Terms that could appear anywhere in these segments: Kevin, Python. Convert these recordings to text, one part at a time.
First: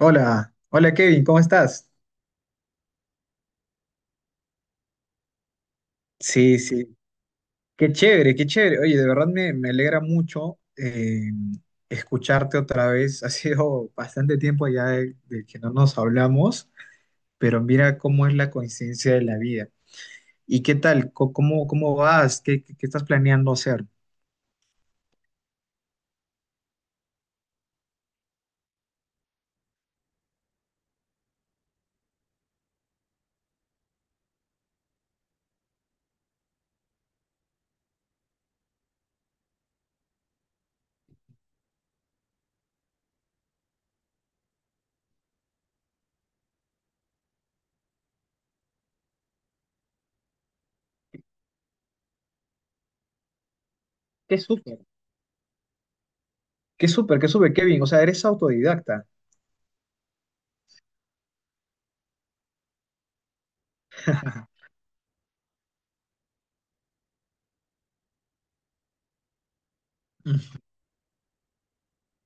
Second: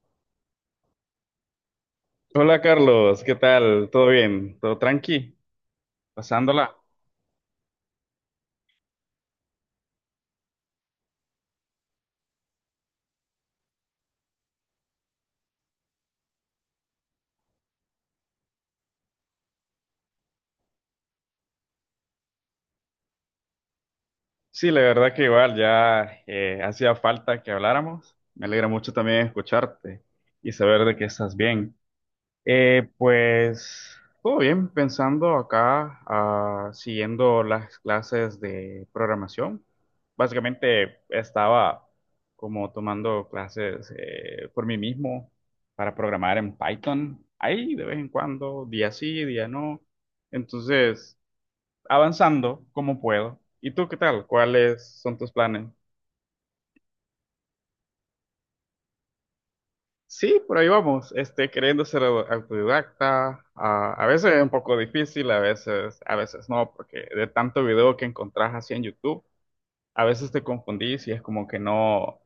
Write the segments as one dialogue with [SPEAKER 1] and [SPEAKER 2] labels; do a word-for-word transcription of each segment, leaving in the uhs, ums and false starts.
[SPEAKER 1] Hola, hola Kevin, ¿cómo estás?
[SPEAKER 2] Hola Carlos, ¿qué tal? ¿Todo bien? ¿Todo tranqui?
[SPEAKER 1] Sí,
[SPEAKER 2] ¿Pasándola?
[SPEAKER 1] sí, qué chévere, qué chévere. Oye, de verdad me, me alegra mucho eh, escucharte otra vez. Ha sido bastante tiempo ya de, de que no nos hablamos, pero mira cómo es la coincidencia de la vida. ¿Y qué tal? Co- ¿Cómo, cómo vas? ¿Qué, qué, qué estás planeando hacer?
[SPEAKER 2] Sí, la verdad que igual ya eh, hacía falta que habláramos. Me alegra mucho también escucharte y saber de que estás bien. Eh, pues todo bien, pensando acá, ah, siguiendo las clases de programación. Básicamente estaba como tomando clases eh, por mí mismo para programar en Python, ahí de vez en cuando, día sí, día no. Entonces, avanzando como puedo. ¿Y tú qué tal?
[SPEAKER 1] Qué súper,
[SPEAKER 2] ¿Cuáles son tus planes?
[SPEAKER 1] qué súper, qué súper, Kevin. O sea, eres autodidacta.
[SPEAKER 2] Sí, por ahí vamos, este, queriendo ser au- autodidacta, a, a veces es un poco difícil, a veces, a veces no, porque de tanto video que encontrás así en YouTube, a veces te
[SPEAKER 1] Mm,
[SPEAKER 2] confundís y es como que no,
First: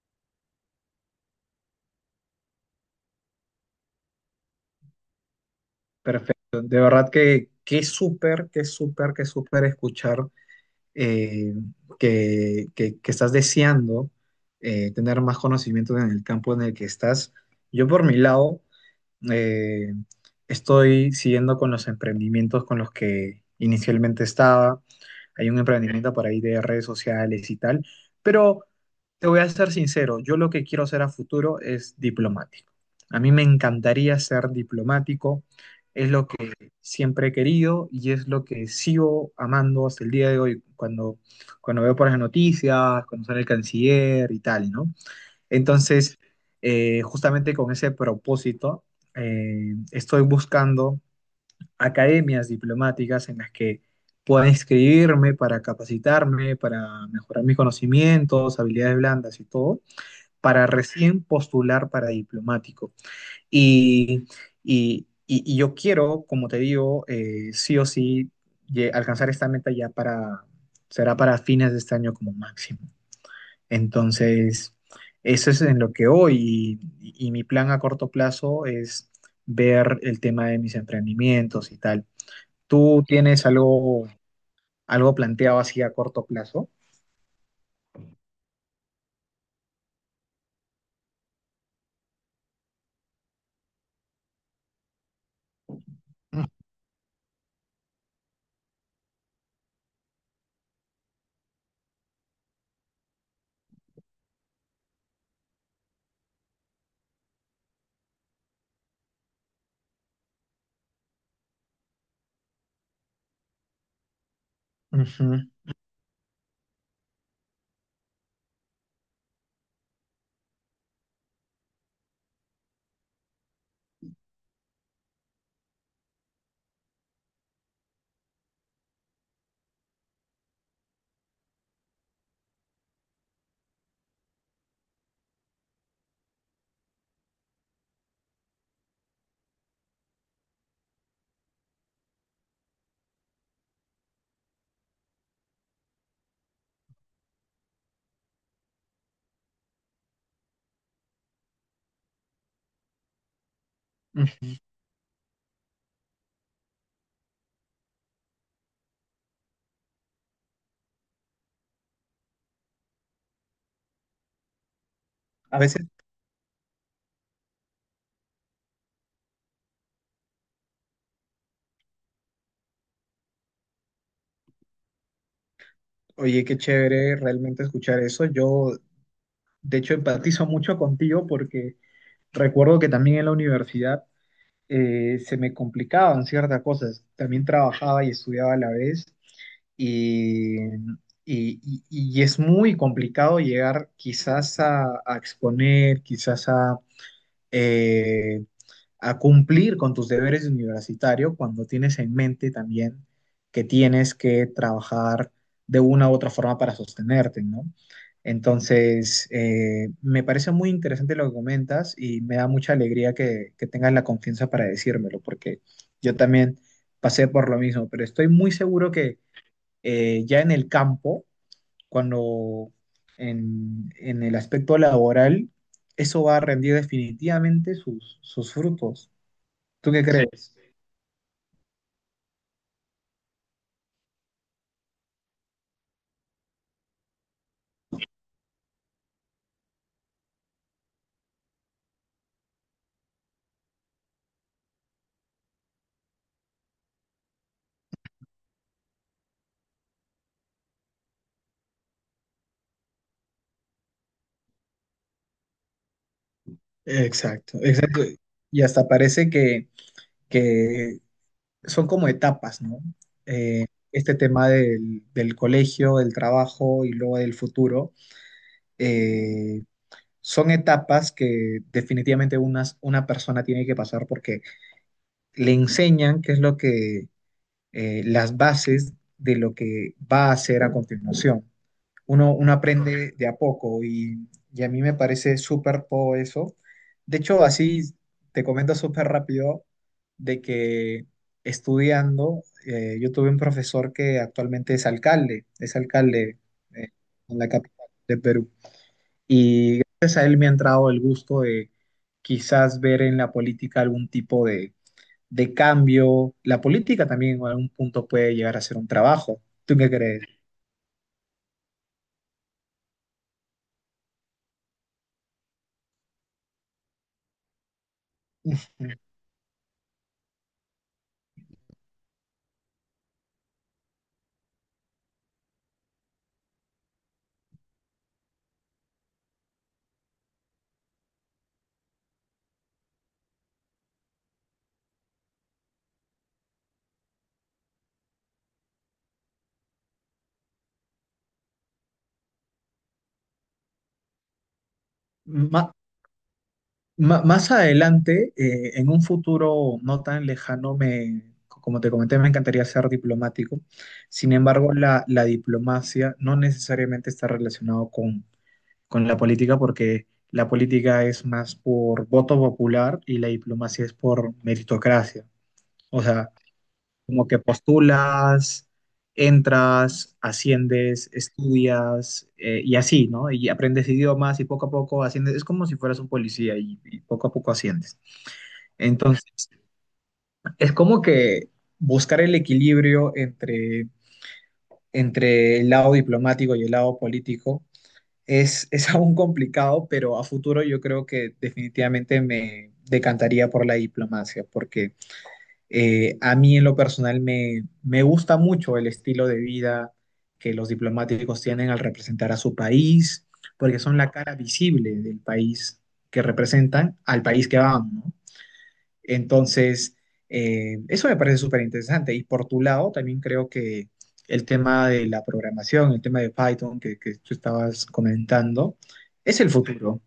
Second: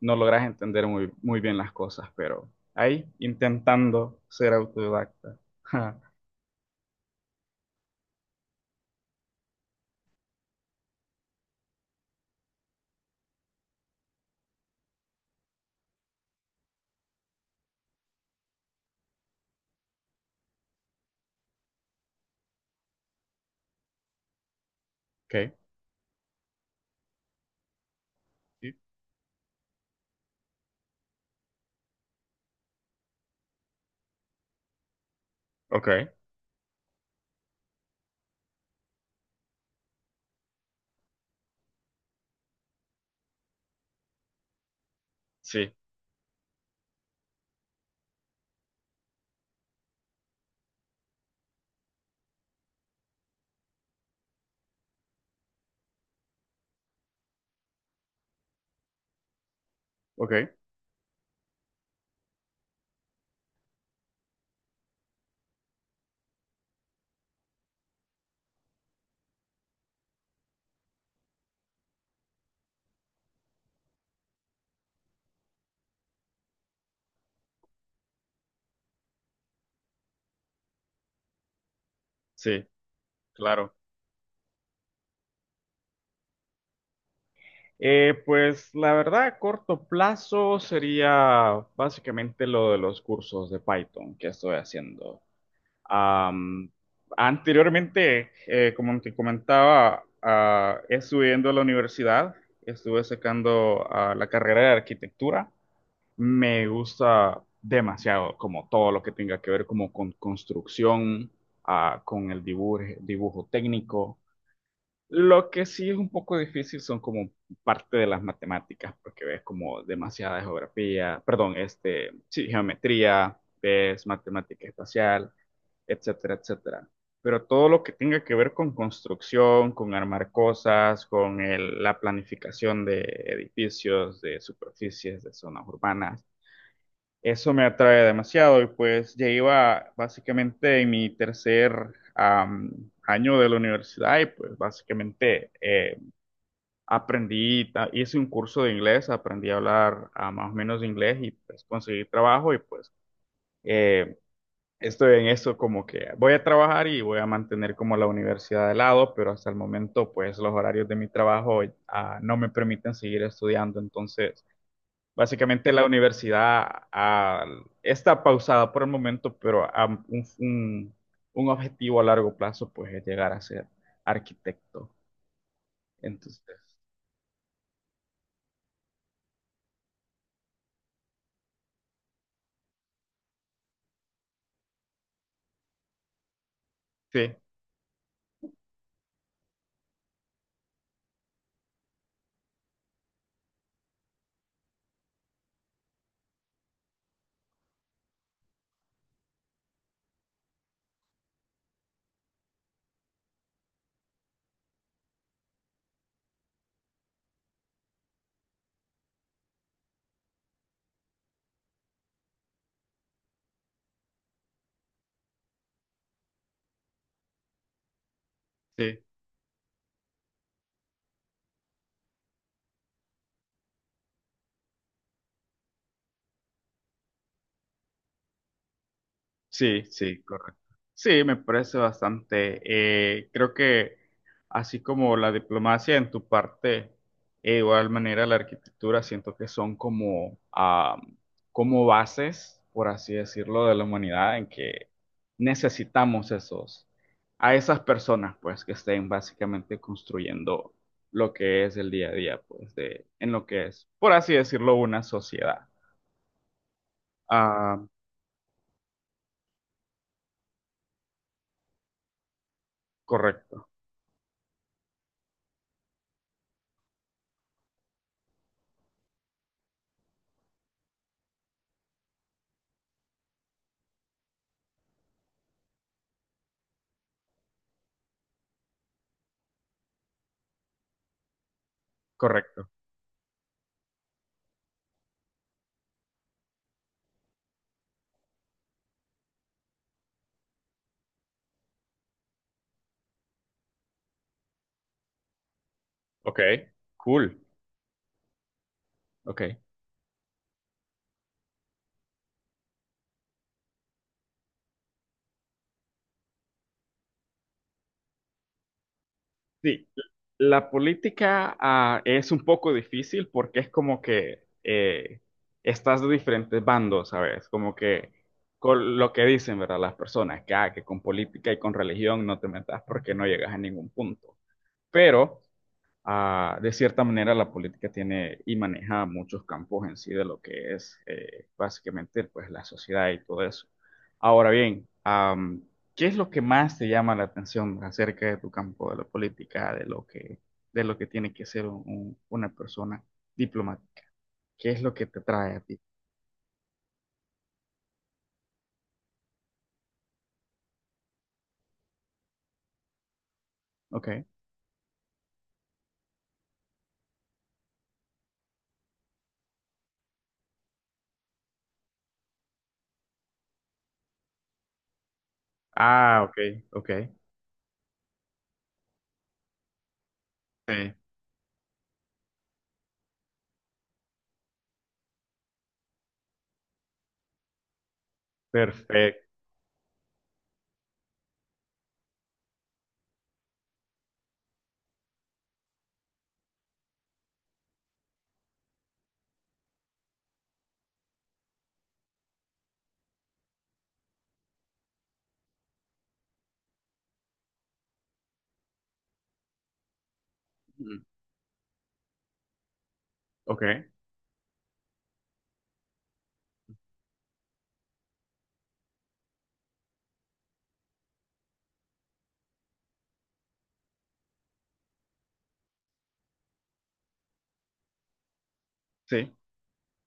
[SPEAKER 2] no logras entender muy, muy bien las cosas, pero ahí intentando ser autodidacta. Ja,
[SPEAKER 1] Perfecto, de verdad que qué súper, qué súper, qué súper escuchar eh, que, que- que estás deseando eh, tener más conocimiento en el campo en el que estás. Yo por mi lado eh, estoy siguiendo con los emprendimientos con los que inicialmente estaba. Hay
[SPEAKER 2] okay,
[SPEAKER 1] un emprendimiento por ahí de redes sociales y tal, pero
[SPEAKER 2] sí,
[SPEAKER 1] te voy a ser sincero, yo lo que quiero hacer a futuro es diplomático. A mí me encantaría ser diplomático,
[SPEAKER 2] okay,
[SPEAKER 1] es lo que siempre he querido y es lo que sigo amando hasta el día de hoy, cuando, cuando veo por las noticias, cuando sale el canciller y tal, ¿no?
[SPEAKER 2] sí,
[SPEAKER 1] Entonces, eh, justamente con ese propósito, eh, estoy buscando academias diplomáticas en las que pueda inscribirme para capacitarme, para mejorar mis conocimientos, habilidades blandas y todo,
[SPEAKER 2] okay,
[SPEAKER 1] para recién postular para diplomático. Y, y- y- y yo quiero, como te digo, eh, sí o sí lle- alcanzar esta meta ya para, será para fines de este año como máximo. Entonces, eso es en lo que hoy y y mi plan a corto plazo es ver el tema de mis emprendimientos y tal.
[SPEAKER 2] sí,
[SPEAKER 1] ¿Tú tienes
[SPEAKER 2] claro.
[SPEAKER 1] algo, algo planteado así a corto plazo?
[SPEAKER 2] Eh, pues la verdad, a corto plazo sería básicamente lo de los cursos de Python que estoy haciendo. Am, anteriormente, eh, como te comentaba, ah, estudiando a la universidad, estuve sacando ah, la carrera de arquitectura. Me gusta demasiado como todo lo que tenga que ver como con construcción, ah, con el dibujo, dibujo técnico.
[SPEAKER 1] Ujú,
[SPEAKER 2] Lo que sí es un poco difícil son como parte de las matemáticas, porque ves como demasiada geografía, perdón, este, sí, geometría, ves matemática espacial, etcétera, etcétera. Pero todo lo que tenga que ver con construcción, con armar cosas, con el- la planificación de edificios, de superficies, de zonas urbanas, eso me atrae demasiado y pues ya iba básicamente en mi tercer am, año de la universidad y pues básicamente eh, aprendí, ta- hice un curso de inglés, aprendí a hablar ah, más o menos inglés y pues conseguí trabajo y pues... eh,
[SPEAKER 1] ujú.
[SPEAKER 2] Estoy en eso como que voy a trabajar y voy a mantener como la universidad de lado, pero hasta el momento pues los horarios de mi trabajo ah, no me permiten seguir estudiando. Entonces,
[SPEAKER 1] A
[SPEAKER 2] básicamente la
[SPEAKER 1] veces,
[SPEAKER 2] universidad ah, está pausada por el momento, pero ah, un, un- un objetivo a largo plazo pues es llegar a ser arquitecto.
[SPEAKER 1] oye, qué
[SPEAKER 2] Entonces,
[SPEAKER 1] chévere realmente escuchar eso. Yo, de hecho, empatizo mucho contigo porque recuerdo que también en la universidad eh, se me complicaban ciertas cosas.
[SPEAKER 2] sí,
[SPEAKER 1] También trabajaba y estudiaba a la vez y, y- y- y es muy complicado llegar quizás a, a exponer, quizás a, eh, a cumplir con tus deberes de universitario cuando tienes en mente también que tienes que trabajar de una u otra forma para sostenerte, ¿no? Entonces, eh, me parece muy interesante lo que comentas y me da mucha alegría que, que tengas la confianza para decírmelo, porque yo también pasé por lo mismo, pero estoy muy seguro
[SPEAKER 2] sí.
[SPEAKER 1] que eh, ya en el campo, cuando en, en el aspecto laboral, eso va a rendir definitivamente sus, sus frutos.
[SPEAKER 2] Sí,
[SPEAKER 1] ¿Tú qué sí,
[SPEAKER 2] sí,
[SPEAKER 1] crees?
[SPEAKER 2] correcto. Sí, me parece bastante. Eh, creo que así como la diplomacia en tu parte, e igual manera la arquitectura, siento que son como, ah, como bases, por así decirlo, de la humanidad en que necesitamos esos, a esas personas, pues, que estén básicamente construyendo lo que es el día a día, pues, de, en lo que es, por así decirlo, una sociedad.
[SPEAKER 1] Exacto,
[SPEAKER 2] Ah,
[SPEAKER 1] exacto. Y hasta parece que, que son como etapas, ¿no? Eh,
[SPEAKER 2] correcto,
[SPEAKER 1] este tema del, del colegio, del trabajo y luego del futuro, eh, son etapas que definitivamente unas- una persona tiene que pasar porque le enseñan qué es lo que, eh, las bases de lo que va a hacer a continuación. Uno, uno
[SPEAKER 2] correcto.
[SPEAKER 1] aprende de a poco y, y a mí me parece súper todo eso. De hecho, así te comento súper rápido de que estudiando, eh, yo tuve un profesor que actualmente es alcalde, es alcalde
[SPEAKER 2] Ok,
[SPEAKER 1] eh,
[SPEAKER 2] cool.
[SPEAKER 1] en la capital de Perú.
[SPEAKER 2] Ok.
[SPEAKER 1] Y gracias a él me ha entrado el gusto de quizás ver en la política algún tipo de, de cambio. La política también en algún punto puede llegar a ser un trabajo. ¿Tú
[SPEAKER 2] Sí,
[SPEAKER 1] qué crees?
[SPEAKER 2] la política ah, es un poco difícil porque es como que eh, estás de diferentes bandos, ¿sabes? Como que con lo que dicen, ¿verdad? Las personas, que, ah, que con política y con religión no te metas porque no llegas a ningún punto. Pero ah, de cierta manera la política tiene y maneja muchos campos en sí de lo que es eh, básicamente pues la sociedad y todo eso. Ahora bien, am, ¿qué es lo que más te llama la atención acerca de tu campo de la política, de lo que, de lo que tiene que ser un- un- una persona diplomática? ¿Qué es lo que te trae a
[SPEAKER 1] Ma-
[SPEAKER 2] ti?
[SPEAKER 1] Ma- más adelante, eh, en un futuro no tan lejano, me, como te comenté, me encantaría ser diplomático.
[SPEAKER 2] Ok.
[SPEAKER 1] Sin embargo, la, la diplomacia no necesariamente está relacionado con, con la política porque la política es más por voto popular y la diplomacia es por meritocracia. O
[SPEAKER 2] Ah,
[SPEAKER 1] sea,
[SPEAKER 2] ok, ok.
[SPEAKER 1] como que postulas, entras,
[SPEAKER 2] Sí,
[SPEAKER 1] asciendes, estudias eh, y así, ¿no? Y aprendes idiomas y poco a poco asciendes. Es como si fueras un policía y y poco a poco asciendes.
[SPEAKER 2] perfecto.
[SPEAKER 1] Entonces, es como que buscar el equilibrio entre, entre el lado diplomático y el lado político es, es aún complicado, pero a futuro yo creo que definitivamente me decantaría por la diplomacia, porque eh, a mí en lo personal me, me gusta mucho el estilo de vida que los
[SPEAKER 2] Mm,
[SPEAKER 1] diplomáticos tienen al representar a su país,
[SPEAKER 2] ok,
[SPEAKER 1] porque son la cara visible del país que representan al país que van, ¿no? Entonces, eh, eso me parece súper interesante. Y por tu lado, también creo que el tema de la programación, el tema de Python que, que tú estabas comentando,
[SPEAKER 2] sí.
[SPEAKER 1] es el futuro,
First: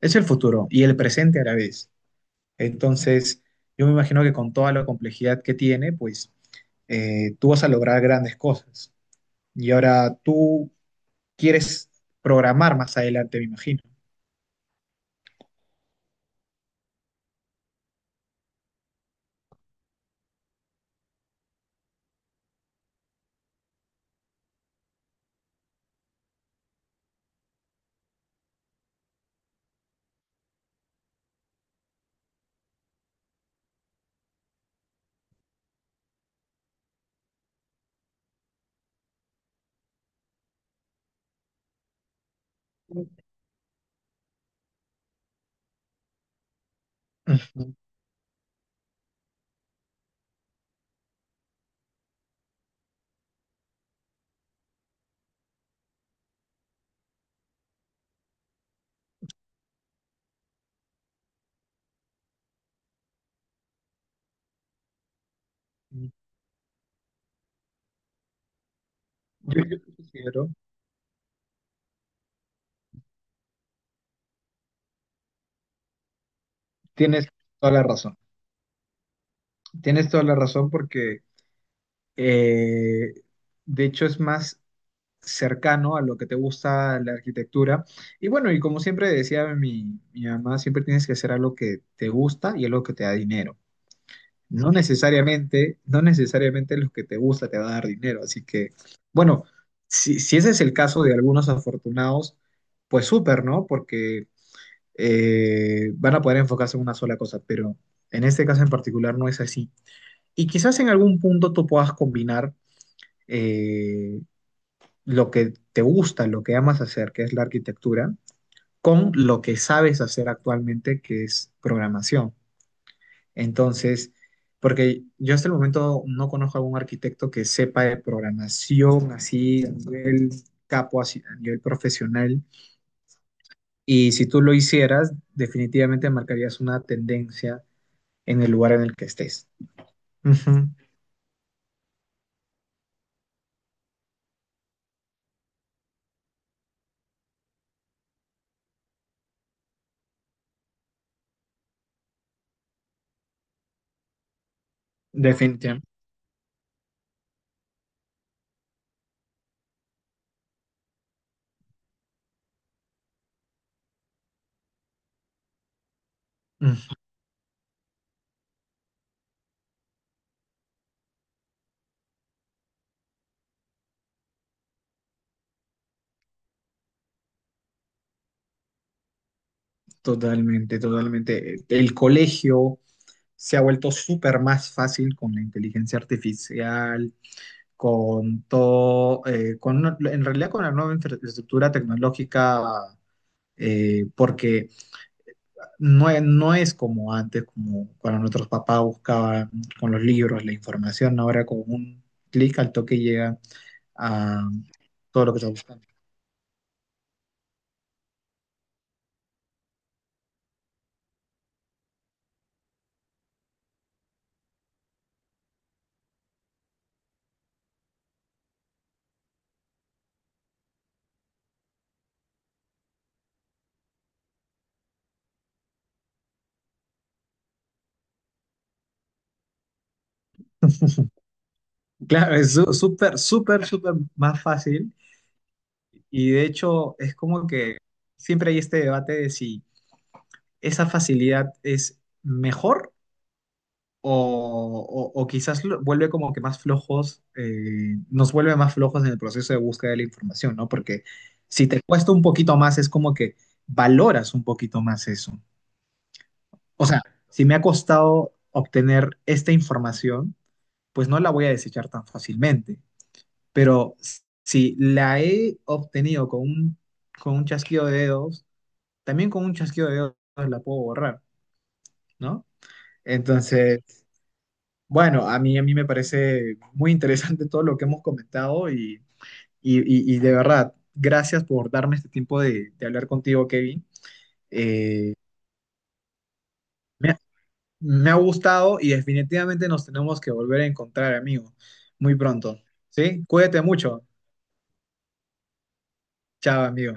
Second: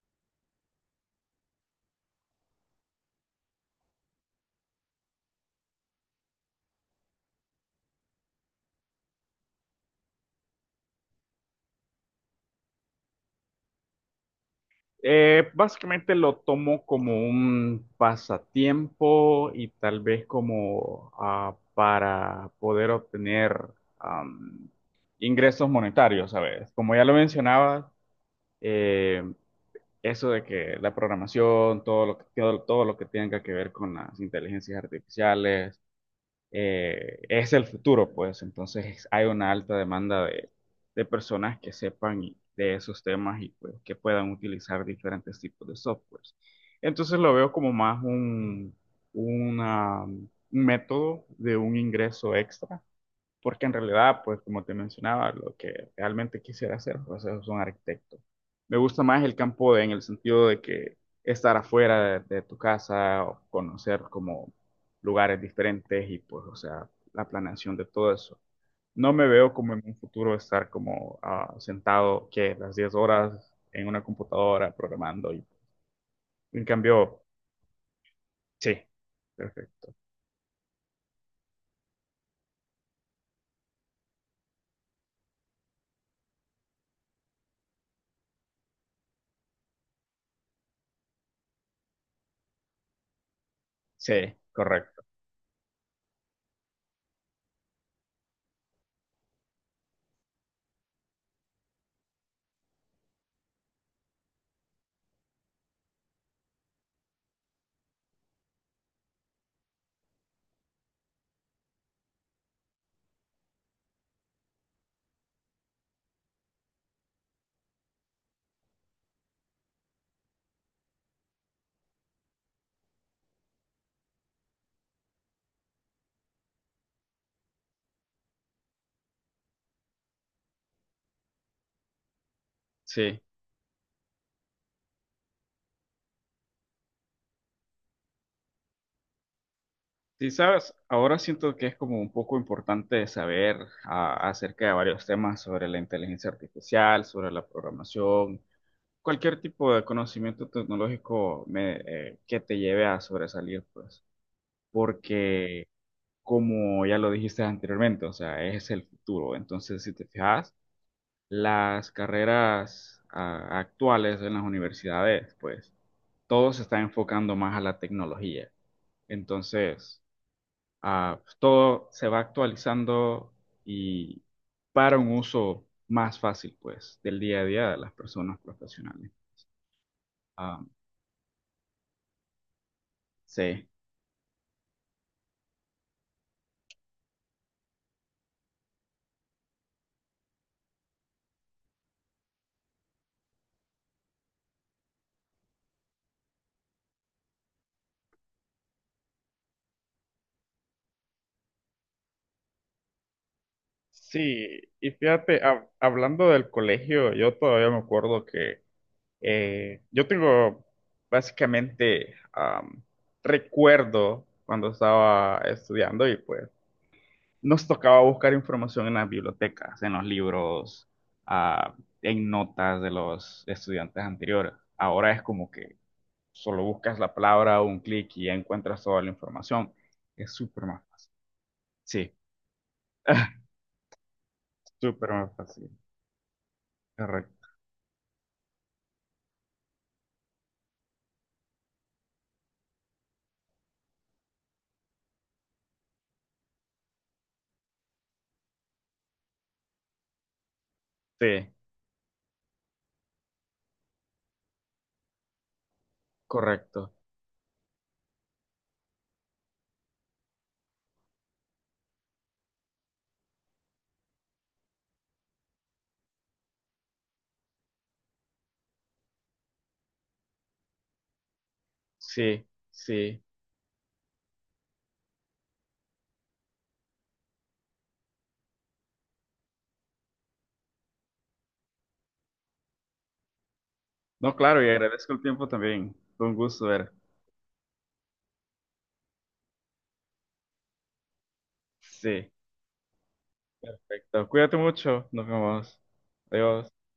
[SPEAKER 1] es el futuro y el presente a la vez. Entonces, yo me imagino que con toda la complejidad que tiene, pues eh, tú vas a lograr grandes cosas. Y ahora tú quieres programar más adelante, me imagino.
[SPEAKER 2] Eh, básicamente lo tomo como un pasatiempo y tal vez como ah, para poder obtener am, ingresos monetarios, ¿sabes? Como ya lo mencionaba, eh, eso de que la programación, todo lo que, todo, todo lo que tenga que ver con las inteligencias artificiales, eh, es el futuro, pues entonces hay una alta demanda de, de personas que sepan y- de esos temas y pues, que puedan utilizar diferentes tipos de softwares. Entonces lo veo como
[SPEAKER 1] Ujú.
[SPEAKER 2] más un, una- un método de un ingreso extra porque en realidad, pues como te mencionaba, lo que realmente quisiera hacer, pues es un arquitecto. Me gusta más el campo de- en el sentido de que estar afuera de, de tu casa, o conocer como lugares diferentes y pues, o sea, la planeación de todo eso. No me veo
[SPEAKER 1] Yo,
[SPEAKER 2] como
[SPEAKER 1] yo
[SPEAKER 2] en un futuro
[SPEAKER 1] considero,
[SPEAKER 2] estar como ah, sentado que las diez horas en una computadora programando. Y, en cambio,
[SPEAKER 1] tienes toda la razón.
[SPEAKER 2] sí, perfecto.
[SPEAKER 1] Tienes toda la razón porque Eh, de hecho, es más cercano a lo que te gusta la arquitectura. Y bueno, y como siempre decía mi, mi mamá, siempre tienes que hacer algo que te gusta y algo que te da dinero.
[SPEAKER 2] Sí,
[SPEAKER 1] No
[SPEAKER 2] correcto.
[SPEAKER 1] necesariamente, no necesariamente lo que te gusta te va a dar dinero. Así que, bueno, si, si ese es el caso de algunos afortunados, pues súper, ¿no? Porque eh, van a poder enfocarse en una sola cosa, pero en este caso en particular no es así. Y quizás en algún punto tú puedas combinar eh, lo que te gusta, lo que amas hacer, que es la arquitectura, con lo que sabes hacer actualmente, que es programación. Entonces, porque yo hasta el momento no conozco a algún arquitecto que sepa de programación así, a nivel capo, así, a nivel profesional.
[SPEAKER 2] Sí.
[SPEAKER 1] Y si tú lo hicieras, definitivamente marcarías una tendencia en el lugar en el que estés.
[SPEAKER 2] Sí,
[SPEAKER 1] Ujú,
[SPEAKER 2] sabes, ahora siento que es como un poco importante saber a- acerca de varios temas sobre la inteligencia artificial, sobre la programación, cualquier tipo de conocimiento tecnológico me- eh, que te lleve a sobresalir, pues, porque
[SPEAKER 1] definitivamente.
[SPEAKER 2] como ya lo dijiste anteriormente, o sea, es el futuro. Entonces, si te fijas, las carreras ah, actuales en las universidades, pues, todo se está
[SPEAKER 1] Ujú,
[SPEAKER 2] enfocando más a la tecnología. Entonces... Ah, pues, todo se va actualizando y para un uso más fácil, pues, del día a día de las personas profesionales. Ah,
[SPEAKER 1] totalmente, totalmente. El colegio se ha
[SPEAKER 2] sí.
[SPEAKER 1] vuelto súper más fácil con la inteligencia artificial, con todo, eh, con, una- en realidad con la nueva infraestructura tecnológica, eh, porque no, e- no es como antes, como cuando nuestros papás buscaban con los libros la información, ahora con un clic al toque llega a
[SPEAKER 2] Sí, y
[SPEAKER 1] todo lo que
[SPEAKER 2] fíjate,
[SPEAKER 1] está
[SPEAKER 2] hab-
[SPEAKER 1] buscando.
[SPEAKER 2] hablando del colegio, yo todavía me acuerdo que eh, yo tengo básicamente am, recuerdo cuando estaba estudiando y pues nos tocaba buscar información en las bibliotecas, en los libros, ah, en notas de los estudiantes anteriores. Ahora es como que solo buscas la palabra, un clic y ya encuentras toda la información. Es súper más fácil. Sí,
[SPEAKER 1] Claro, es su- súper, súper, súper más fácil
[SPEAKER 2] súper más fácil.
[SPEAKER 1] y de hecho es
[SPEAKER 2] Correcto.
[SPEAKER 1] como que siempre hay este debate de si esa facilidad es mejor o, o- o quizás lo- vuelve como que más flojos, eh, nos vuelve más flojos en el proceso de búsqueda de la información, ¿no? Porque
[SPEAKER 2] Sí,
[SPEAKER 1] si te cuesta un poquito más, es como que valoras un poquito más eso. O
[SPEAKER 2] correcto.
[SPEAKER 1] sea, si me ha costado obtener esta información, pues no la voy a desechar tan fácilmente, pero si la he obtenido con un, con un chasquido de dedos, también con un chasquido de dedos la puedo borrar,
[SPEAKER 2] Sí,
[SPEAKER 1] ¿no?
[SPEAKER 2] sí.
[SPEAKER 1] Entonces, bueno, a mí, a mí me parece muy interesante todo lo que hemos comentado y, y- y- y de verdad, gracias por darme este tiempo de, de hablar contigo, Kevin.
[SPEAKER 2] No, claro, y agradezco
[SPEAKER 1] Eh,
[SPEAKER 2] el tiempo también. Fue un gusto ver.
[SPEAKER 1] me, ha Me ha gustado y definitivamente nos tenemos que volver a encontrar, amigo, muy
[SPEAKER 2] Sí,
[SPEAKER 1] pronto. ¿Sí? Cuídate mucho.
[SPEAKER 2] perfecto. Cuídate mucho. Nos vemos.
[SPEAKER 1] Chao,
[SPEAKER 2] Adiós.
[SPEAKER 1] amigo.